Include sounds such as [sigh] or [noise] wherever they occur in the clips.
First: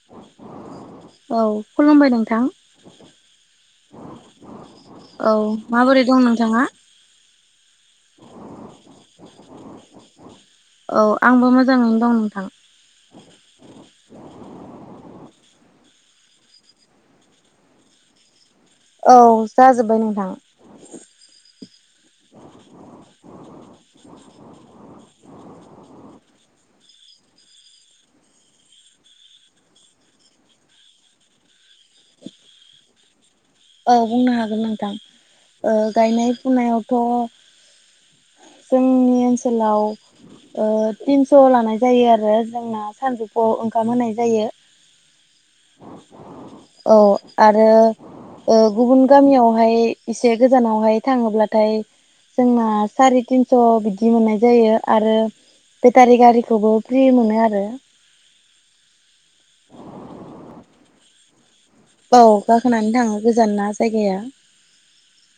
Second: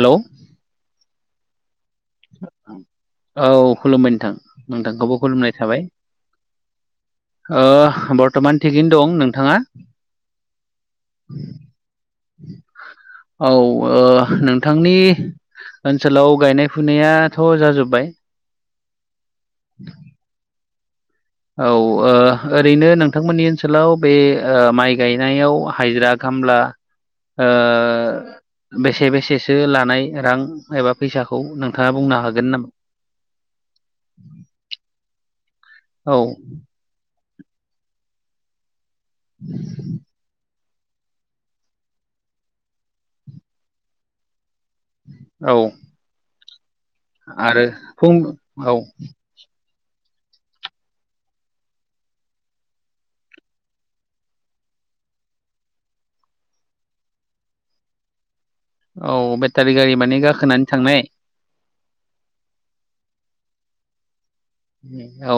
Hello औ खुलुमबाय नोंथां औ खुलुमबाय नोंथां नोंथांखौबो औ खुलुमनाय थाबाय माबोरै दं नोंथाङा ओ बर्थमान थिगैनो दं नोंथाङा औ आंबो मोजाङैनो दं नोंथां औ ओ नोंथांनि ओनसोलाव गायनाय फुनायाथ' जाजोबबाय औ जाजोब्बाय नोंथां औ ओ ओरैनो नोंथांमोननि ओनसोलाव बे माइ गायनायाव हाजिरा खामला ओ बेसे बेसेसो लानाय रां एबा फैसाखौ नोंथाङा बुंनो हागोन नामा औ बुंनो हागोन नोंथां औ गायनाय फुनायावथ' जोंनि ओनसोलाव ओ तिनस' लानाय जायो आरो जोंना सानजौफुआव ओंखाम होनाय जायो। औ औ आरो फुं औ जोंनियावहाय एसे गोजानावहाय थाङोब्लाथाय जोंना सारि तिनस' बिदि मोननाय जायो आरो बेटारि गारिखौबो फ्रि मोनो आरो औ बेटारि गारि माने गाखोनानै थांनाय औ गाखोनानै थाङो गोजान ना जायगाया औ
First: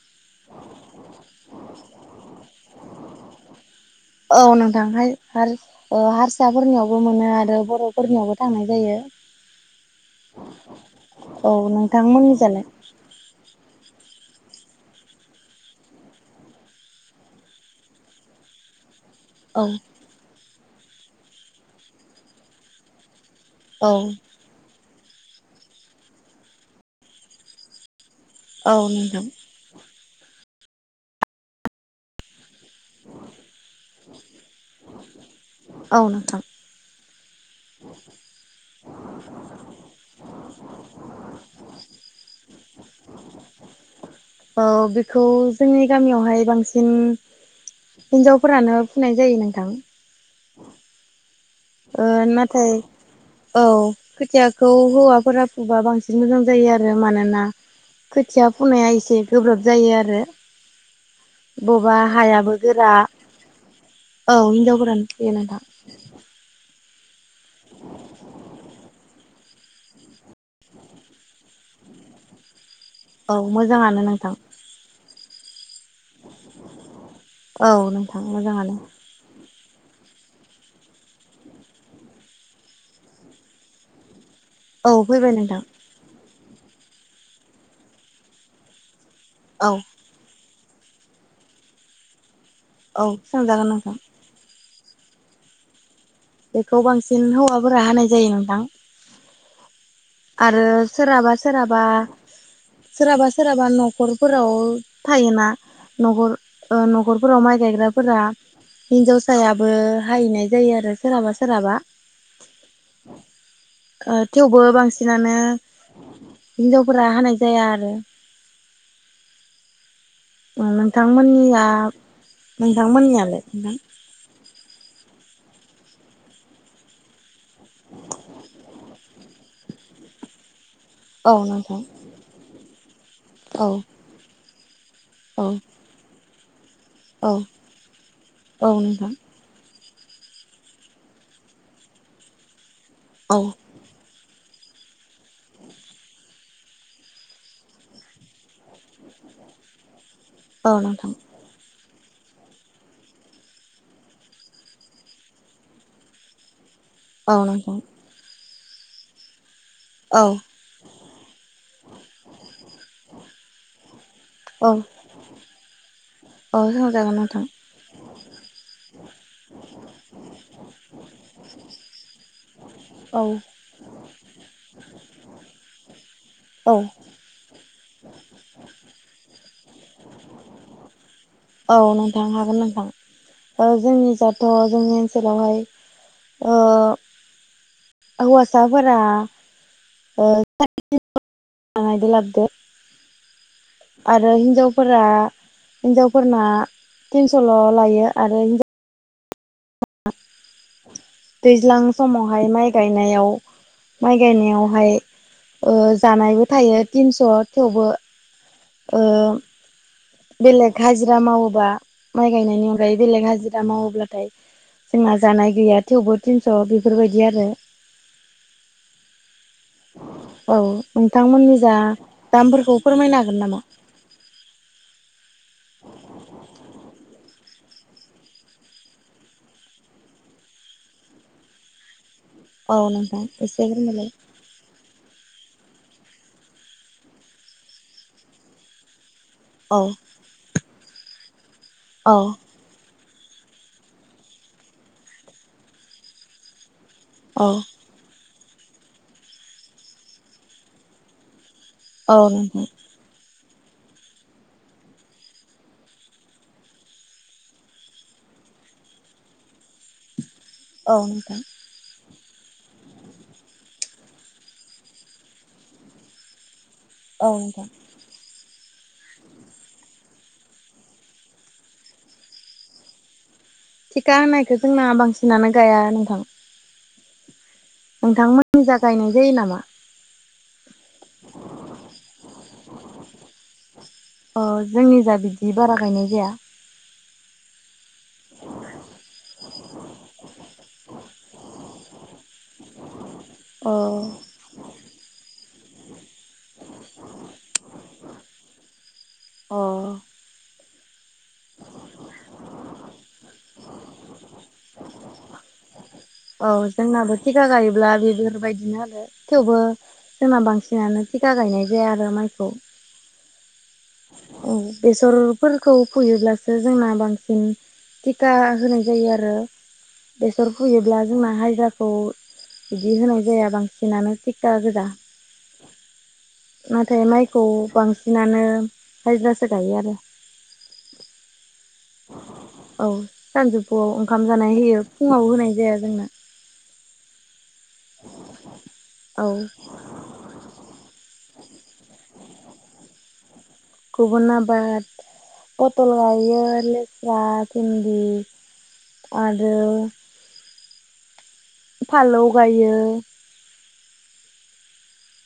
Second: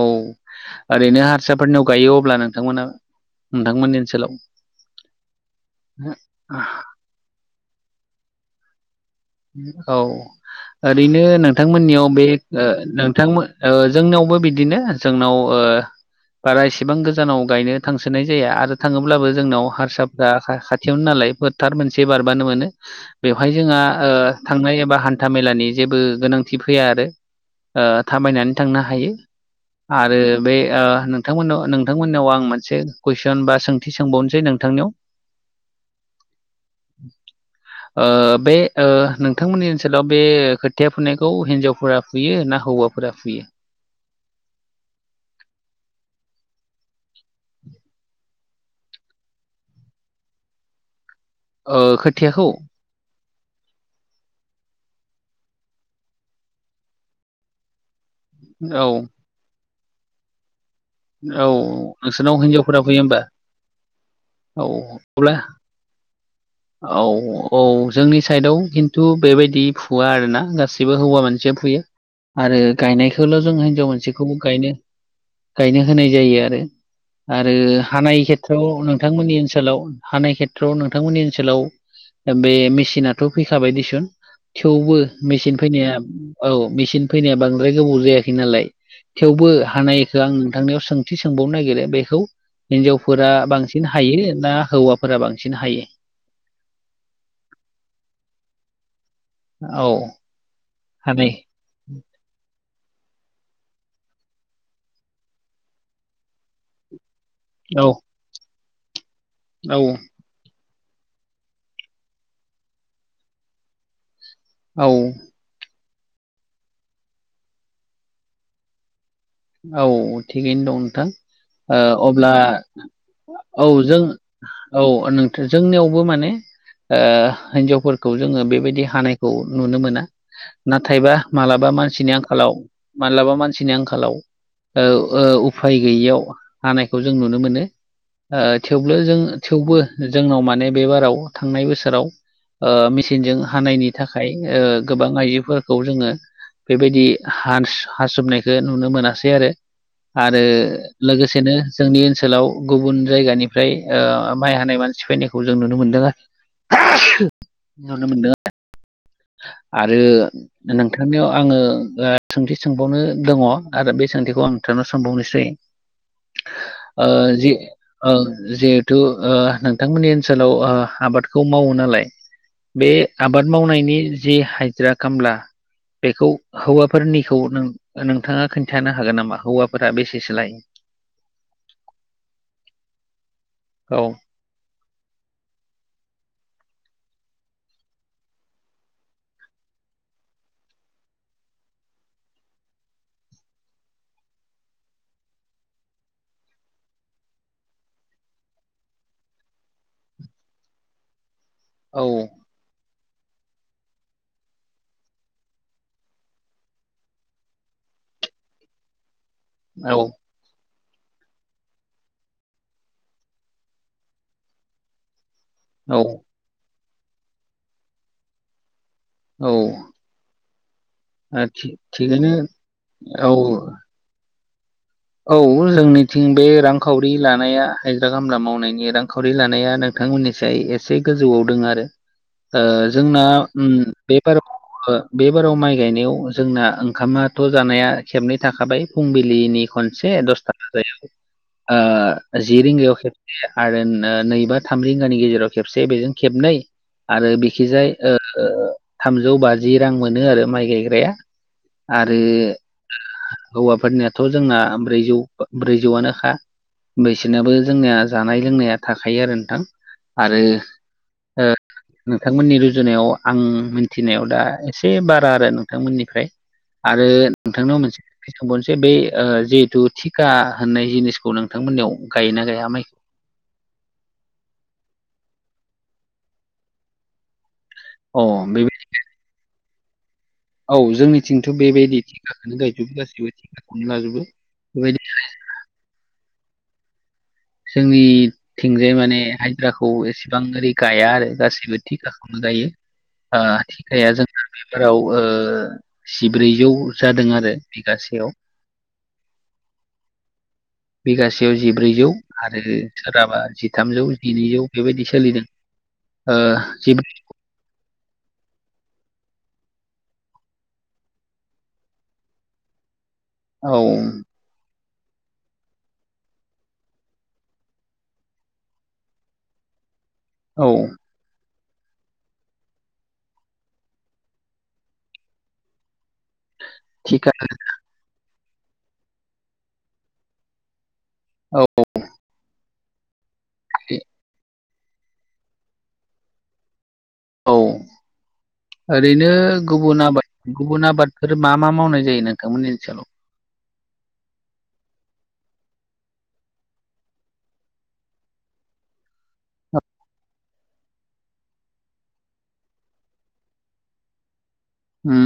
ओरैनो हारसाफोरनियाव गायो अब्ला नोंथांमोना नोंथांमोननि ओनसोलाव औ नोंथां हाय हारसाफोरनियावबो मोनो आरो बर'फोरनियावबो थांनाय जायो औ ओरैनो औ नोंथांमोननियाव बे नोंथांमोननिजालाय ओ नोंथां जोंनावबो बिदिनो जोंनाव ओ बारा एसेबां गोजानाव गायनो थांसोनाय जाया आरो थाङोब्लाबो औ जोंनाव हारसाफ्रा खाथियावनो नालाय फोथार मोनसे बारबानो मोनो। बेवहाय जोंहा औ ओ थांनाय एबा हान्था मेलानि जेबो गोनांथि फैया आरो ओ थाबायनानै औ थांनो हायो नोंथां आरो बे नोंथांमोन ओ नोंथांमोननाव आं मोनसे मोनसे कुइसन बा सोंथि सोंबावनोसै नोंथांनियाव औ नोंथां ओ बे ओ नोंथांमोननि ओनसोलाव बे खोथिया फुनायखौ हिन्जावफोरा फुयो ना हौवाफोरा फुयो? औ बेखौ जोंनि गामियावहाय बांसिन हिनजाव फोरानो फुनाय जायो नोंथां ओ नाथाय औ खोथियाखौ हौवाफोरा फुबा बांसिन मोजां जायो आरो मानोना खोथिया औ फुनाया एसे गोब्राब जायो आरो औ बबेबा नोंसोरनाव हायाबो हिनजावफोरा गोरा फुयो होमबा औ औ हिजावफोरानो फुयो अब्ला नोंथां औ औ जोंनि साइदआव खिन्थु बेबायदि फुवा आरोना गासैबो हौवा मानसिया फुयो। आरो औ गायनायखौल' जों हिनजाव मोजाङानो नोंथां मोनसेखौबो गायनो गायनो होनाय जायो आरो आरो औ हानाय नोंथां खेथ्रआवनो मोजाङानो नोंथांमोननि ओनसोलाव हानाय खेथ्रआव नोंथांमोननि ओनसोलाव बे मेचिनाथ' फैखाबाय दिसुन औ थेवबो फैबाय मेचिन नोंथां फैनाया औ मेचिन फैनाया बांद्राय गोबाव जायाखै नालाय थेवबो औ हानायखो आं नोंथांनियाव सोंथि सोंबावनो नागिरो बेखौ औ हिनजावफोरा सोंजागोन बांसिन नोंथां हायो ना हौवाफोरा बांसिन हायो? बेखौ बांसिन हौवाफोरा हानाय जायो नोंथां औ आरो हानाय सोरहाबा सोरहाबा सोरहाबा सोरहाबा न'खरफोराव थायोना नख'र ओ नख'र फोराव माइ औ गायग्राफोरा हिनजावसायाबो औ हाहैनाय जायो आरो सोरहाबा सोरहाबा थेवबो औ बांसि नो हिनजावफोरा हानाय जाया आरो औ थिगैनो दं नोंथां नोंथांमोननिया अब्ला नोंथांमोननियालाय औ नोंथां जों औ नोंथां जोंनियावबो माने ओ हिन्जावफोरखौ जोङो बेबायदि हानायखौ नुनो मोना नाथायबा औ मालाबा नोंथां मानसिनि आंखालाव मालाबा औ मानसिनि आंखालाव ओ ओ औ उफाय गैयियाव हानायखौ जों औ नुनो मोनो औ थेवबो नोंथां जों थेवबो जोंनाव माने बेबाराव थांनाय बोसोराव मेसिनजों औ हानायनि थाखाय गोबां आइजोफोरखौ जोङो बेबायदि हानस हा सोबनायखो नुनो मोना सै आरो आरो औ नोंथां लोगोसेनो जोंनि ओनसोलाव गुबुन जायगानिफ्राय माइ हानाय मानसि फैनायखौ जों नुनो मोनदों आरो ओव नंगौ नुनो मोनदों [unintelligible] आरो औ नोंथांनियाव आङो सोंथि सोंबावनो दङ आरो बे सोंथिखौ आं औ थांनो सानबावनोसै औ ओ सोंजागोन नोंथां जि ओ जिहेथु नोंथांमोननि ओनसोलाव आबादखौ मावो नालाय बे औ आबाद मावनायनि जि हजिरा खामला बेखौ औ हौवाफोरनिखौ नों नोंथाङा खोन थानो हागोन नामा हौवाफोरा बेसेसो लायो औ नोंथां हागोन नोंथां ओ औ जोंनि जा थ जोंनि ओनसोलावहाय ओ हौवासाफोरा [unintelligible] लाबदो आरो हनजावफोरा हिनजावफोरना तिनसल' लायो आरो दैज्लां औ समावहाय माइ गायनायाव माइ गायनायावहाय जानायबो थायो तिनस' थेवबो ओ औ बेलेग हाजिरा मावोबा माइ गायनायनि अनगायै बेलेग हाजिरा मावोब्लाथाय जोंना जानाय गैया औ थेवबो थिनस' बेफोरबायदि आरो औ औ थि नोंथांमोननिजा थिगैनो दामफोरखौ फोरमायनो औ हागोन नामा औ जोंनिथिं बे रांखावरि लानाया हाजिरा खामला मावनायनि रांखावरि लानाया नोंथांमोननिसाय एसे गोजौआव दोङो आरो ओ औ जोंना नोंथां एसे ओम फोरमायलाय बे बार बे बाराव माइ गायनायाव जोंना ओंखामाथ' जानाया खेबनै थाखाबाय फुंबिलिनि औ खनसे दसथा बाजायाव औ आ जि रिंगायाव खेबसे आरो नैबा थाम रिंगानि गेजेराव खेबसे बेजों खेबनै आरो औ बिखिजाय थामजौ बाजि रां मोनो आरो माइ गायग्राया औ आरो नोंथां हौवाफोरनियाथ' जोंना ब्रैजौ ब्रैजौआनोखा बिसोरनाबो जोंनिया जानाय लोंनाया थाखायो आरो नोंथां आरो औ नोंथां ओ नोंथांमोननि रुजुनायाव आं मोनथिनायाव दा एसे बारा आरो नोंथांमोननिफ्राय आरो औ नोंथां नोंथांनाव मोनसे सोंथि सोंबावनोसै बे जिहेथु थिखा होननाय जिनिसखौ नोंथांमोननियाव गायोना गाया माइखौ थिखा होनायखौ जोंना बांसिनानो गाया नोंथां अ नोंथांमोनिजा बेबायदि गायनाय जायो नामा औ जोंनिथिंथ' बेबायदि थिखाखौनो गायजोबो गासैबो थिकाखौनो लाजोबो अ जोंनि बेबायदि जा बिदि बारा गायनाय जाया जोंनि थिंजाय माने हाजिराखौ एसेबां ओरै गाया आरो गासैबो थिखाखौनो गायो आ अ थिकाया जोंना बेफोराव जिब्रैजौ जादों आरो बिगासेयाव अ बिगासेयाव जिब्रैजौ आरो सोरहाबा जिथामजौ जिनैजौ बेबायदि सोलिदों ओ औ जिब्रै जोंनाबो थिखा गायोब्ला बेफोरबायदिनो आरो थेवबो जोंना बांसिनानो थिका गायनाय जाया आरो माइखौ औ औ बेसरफोरखौ फुयोब्लासो जोंना बांसिन थिका होनाय जायो आरो बेसर औ फुयोब्ला जोंना हाजिराखौ बिदि होनाय जाया बांसिनानो थिकटा गोजा नाथाय थिखा माइखौ बांसिनानो हाजिरासो गायो आरो औ औ सानजौफुआव ओंखाम जानाय होयो फुङाव होनाय जाया जोंना। औ औ ओरैनो गुबु बुन आबाद गुबुन आबादफोर मा मा मावनाय जायो नोंथांमोननि ओनसोलाव गुबुन आबाद पथल गायो लेस्रा भिन्दि आरो फालौ गायो उम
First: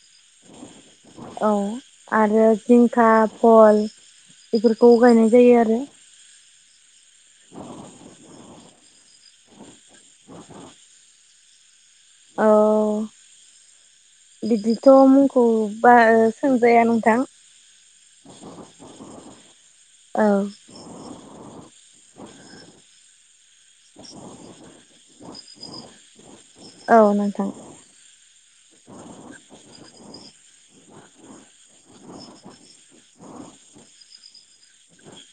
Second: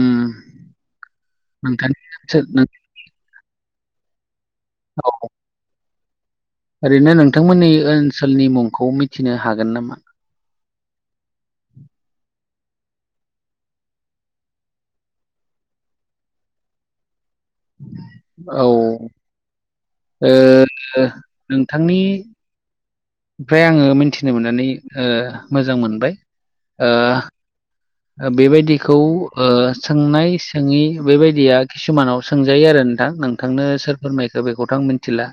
औ नोंथांनि आरो ओनसोल नों जिंख खा भल इफोरखौ औ गायनाय जायो आरो ओरैनो नोंथांमोननि ओनसोलनि मुंखौ मिथिनो हागोन नामा [inaudible] औ बिदिथ' मुंखौ बारा सोंजाया नोंथां औ अ ओ नोंथांनि ओमफ्राय आङो मिथिनो मोननानै ओ मोजां मोनबाय ओ औ नोंथां ओ बेबायदिखौ ओ सोंनाय सोङि बेबायदिया किसुमानाव सोंजायो आरो नोंथां नोंथांनो सोर फोरमायखो बेखौथ' आं मिथिला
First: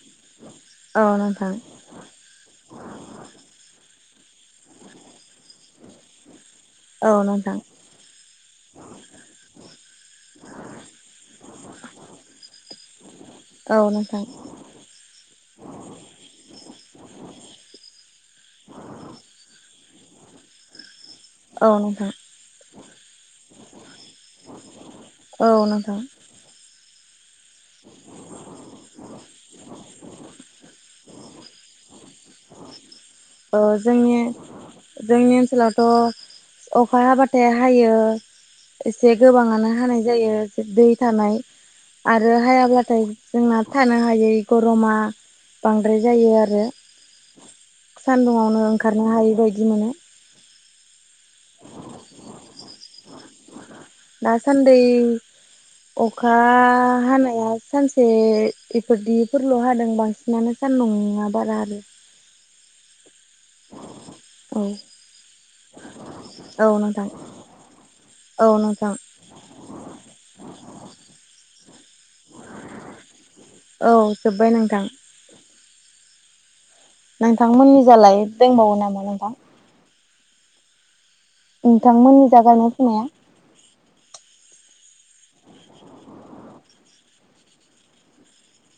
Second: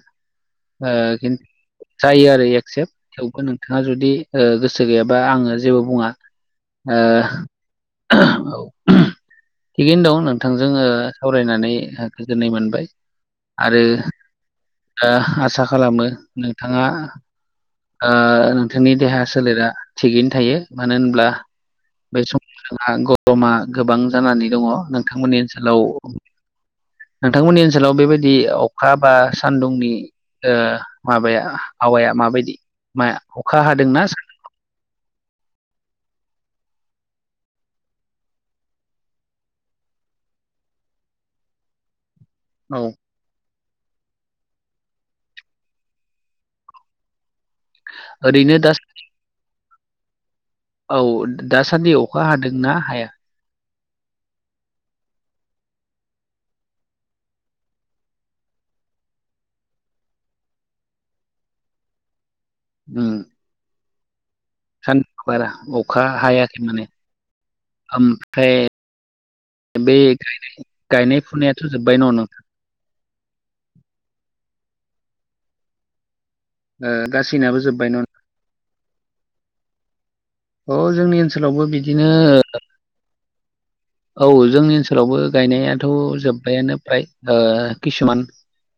ओ औ खिन नोंथां जायो आरो एक्सेप्ट थेवबो नोंथाङा जुदि ओ गोसो गैयाबा आङो जेबो बुङा ओ औ नोंथां औ थिगैनो दं नोंथांजों ओ सावरायनानै ओ गोजोननाय मोनबाय आरो औ नोंथां ओ आसा खालामो नोंथाङा आ नोंथांनि देहा सोलेरा थिगैनो थायो मानो होनब्ला औ नोंथां बे समाव जोंहा गरमा गोबां जानानै दङ नोंथांमोननि औ ओनसोलाव नोंथां नोंथांमोननि ओनसोलाव बेबायदि अखा बा सानदुंनि ओ माबाया आबहावाया माबायदि मा ओ अखा हादोंना जोंनि जोंनि ओनसोलावथ' अखा हाबाथाय हायो एसे गोबाङानो हानाय जायो दै थानाय आरो औ हायाब्लाथाय जोंना थानो हायै गरमा बांद्राय जायो आरो ओरैनो सानदुङावनो दा ओंखारनो हायि बायदि मोनो औ दासानदि अखा हादोंना हाया दासानदै अखा हानाया सानसे इफोरदिफोरल' हादों बांसिन माने सानदुङा बारा आरो ओम [inaudible] सानदुं बारा अखा हायाखै औ माने नोंथां औ ओमफ्राय नोंथां बे गायनाय फुनायाथ' जोबबाय न' नोंथां औ जोबबाय नोंथां ओ गासैनाबो नोंथांमोननि जोब्बाय न' जालाय दंबावो नामा नोंथां औ जोंनि ओनसोलावबो बिदिनो नोंथांमोननि जा गायनाय फुनाया औ जोंनि ओनसोलावबो गायनायाथ' जोबबायानो फ्राय किसुमान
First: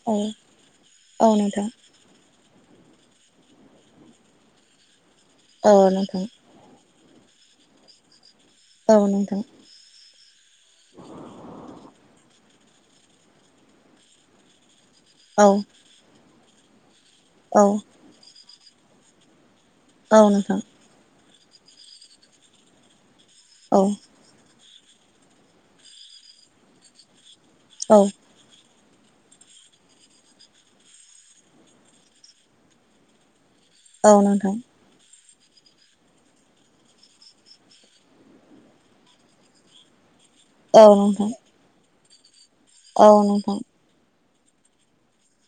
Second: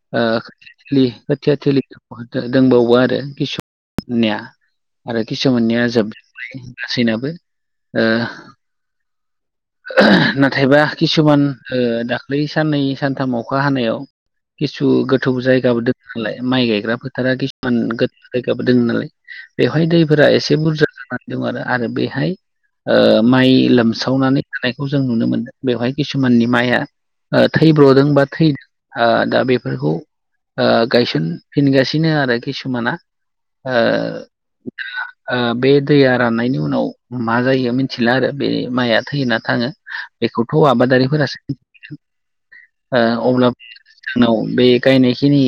औ ओ खोथिया थिलि औ खोथिया नोंथां थिलिखौ दंबावो आरो किसुमनिया आरो औ किसुमाननिया नोंथां जोबजोबबाय गासैनाबो औ नोंथां नाथायबा किसुमान दाख्लै साननै सानथाम अखा हानायाव किसु गोथौ औ जायगाबो दङ नालाय माइ गायग्रा फोथारा औ खिसुमान जायगाबो दङ नालाय बेवहाय दैफोरा औ नोंथां एसे बुरजा जानानै दं आरो आरो बेहाय माइ औ लोमसावनानै थानायखौ जों नुनो मोनदों बेवहाय किसुमाननि माइआ औ थैब्र'दों बा थै दा बेफोरखौ ओ गायसनफिनगासिनो आरो किसुमाना ओ औ नोंथां ओ बे दैया राननायनि उनाव मा जायो मिथिला आरो बे माइआ थैयोना थाङो बेखौथ' औ नोंथां आबादारिफोरासो मिथिगोन औ ओ अब्ला नोंथां जोंनाव बे गायनायखिनि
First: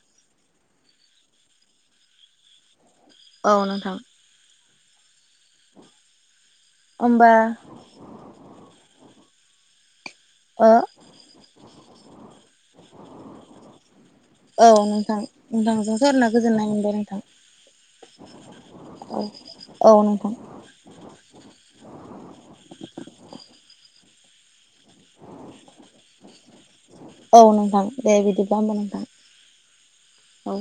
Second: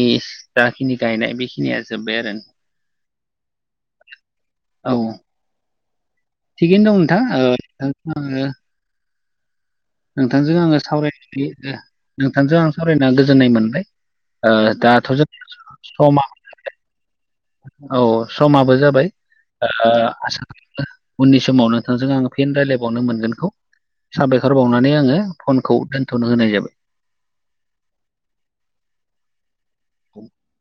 जाखिनि गायनाय बेखिनिया जोबबाय आरो औ नोंथां औ थिगैनो दं होमबा नोंथां नोंथांजों ओ आङो सावराये नोंथांजों आं सावरायना गोजोननाय मोनबाय औ दा थ' नोंथां नोंथांजों सावरायना गोजोननाय मोनबाय नोंथां औ समाबो जाबाय औ औ नोंथां उननि समाव नोंथांजों आं फिन रायलायबावनो मोनगोनखौ साबायखर ओंखारबावनानै आङो फनखौ दोन्थ'नो होनाय जाबाय औ नोंथां दे बिदिब्ला होमबा नोंथां औ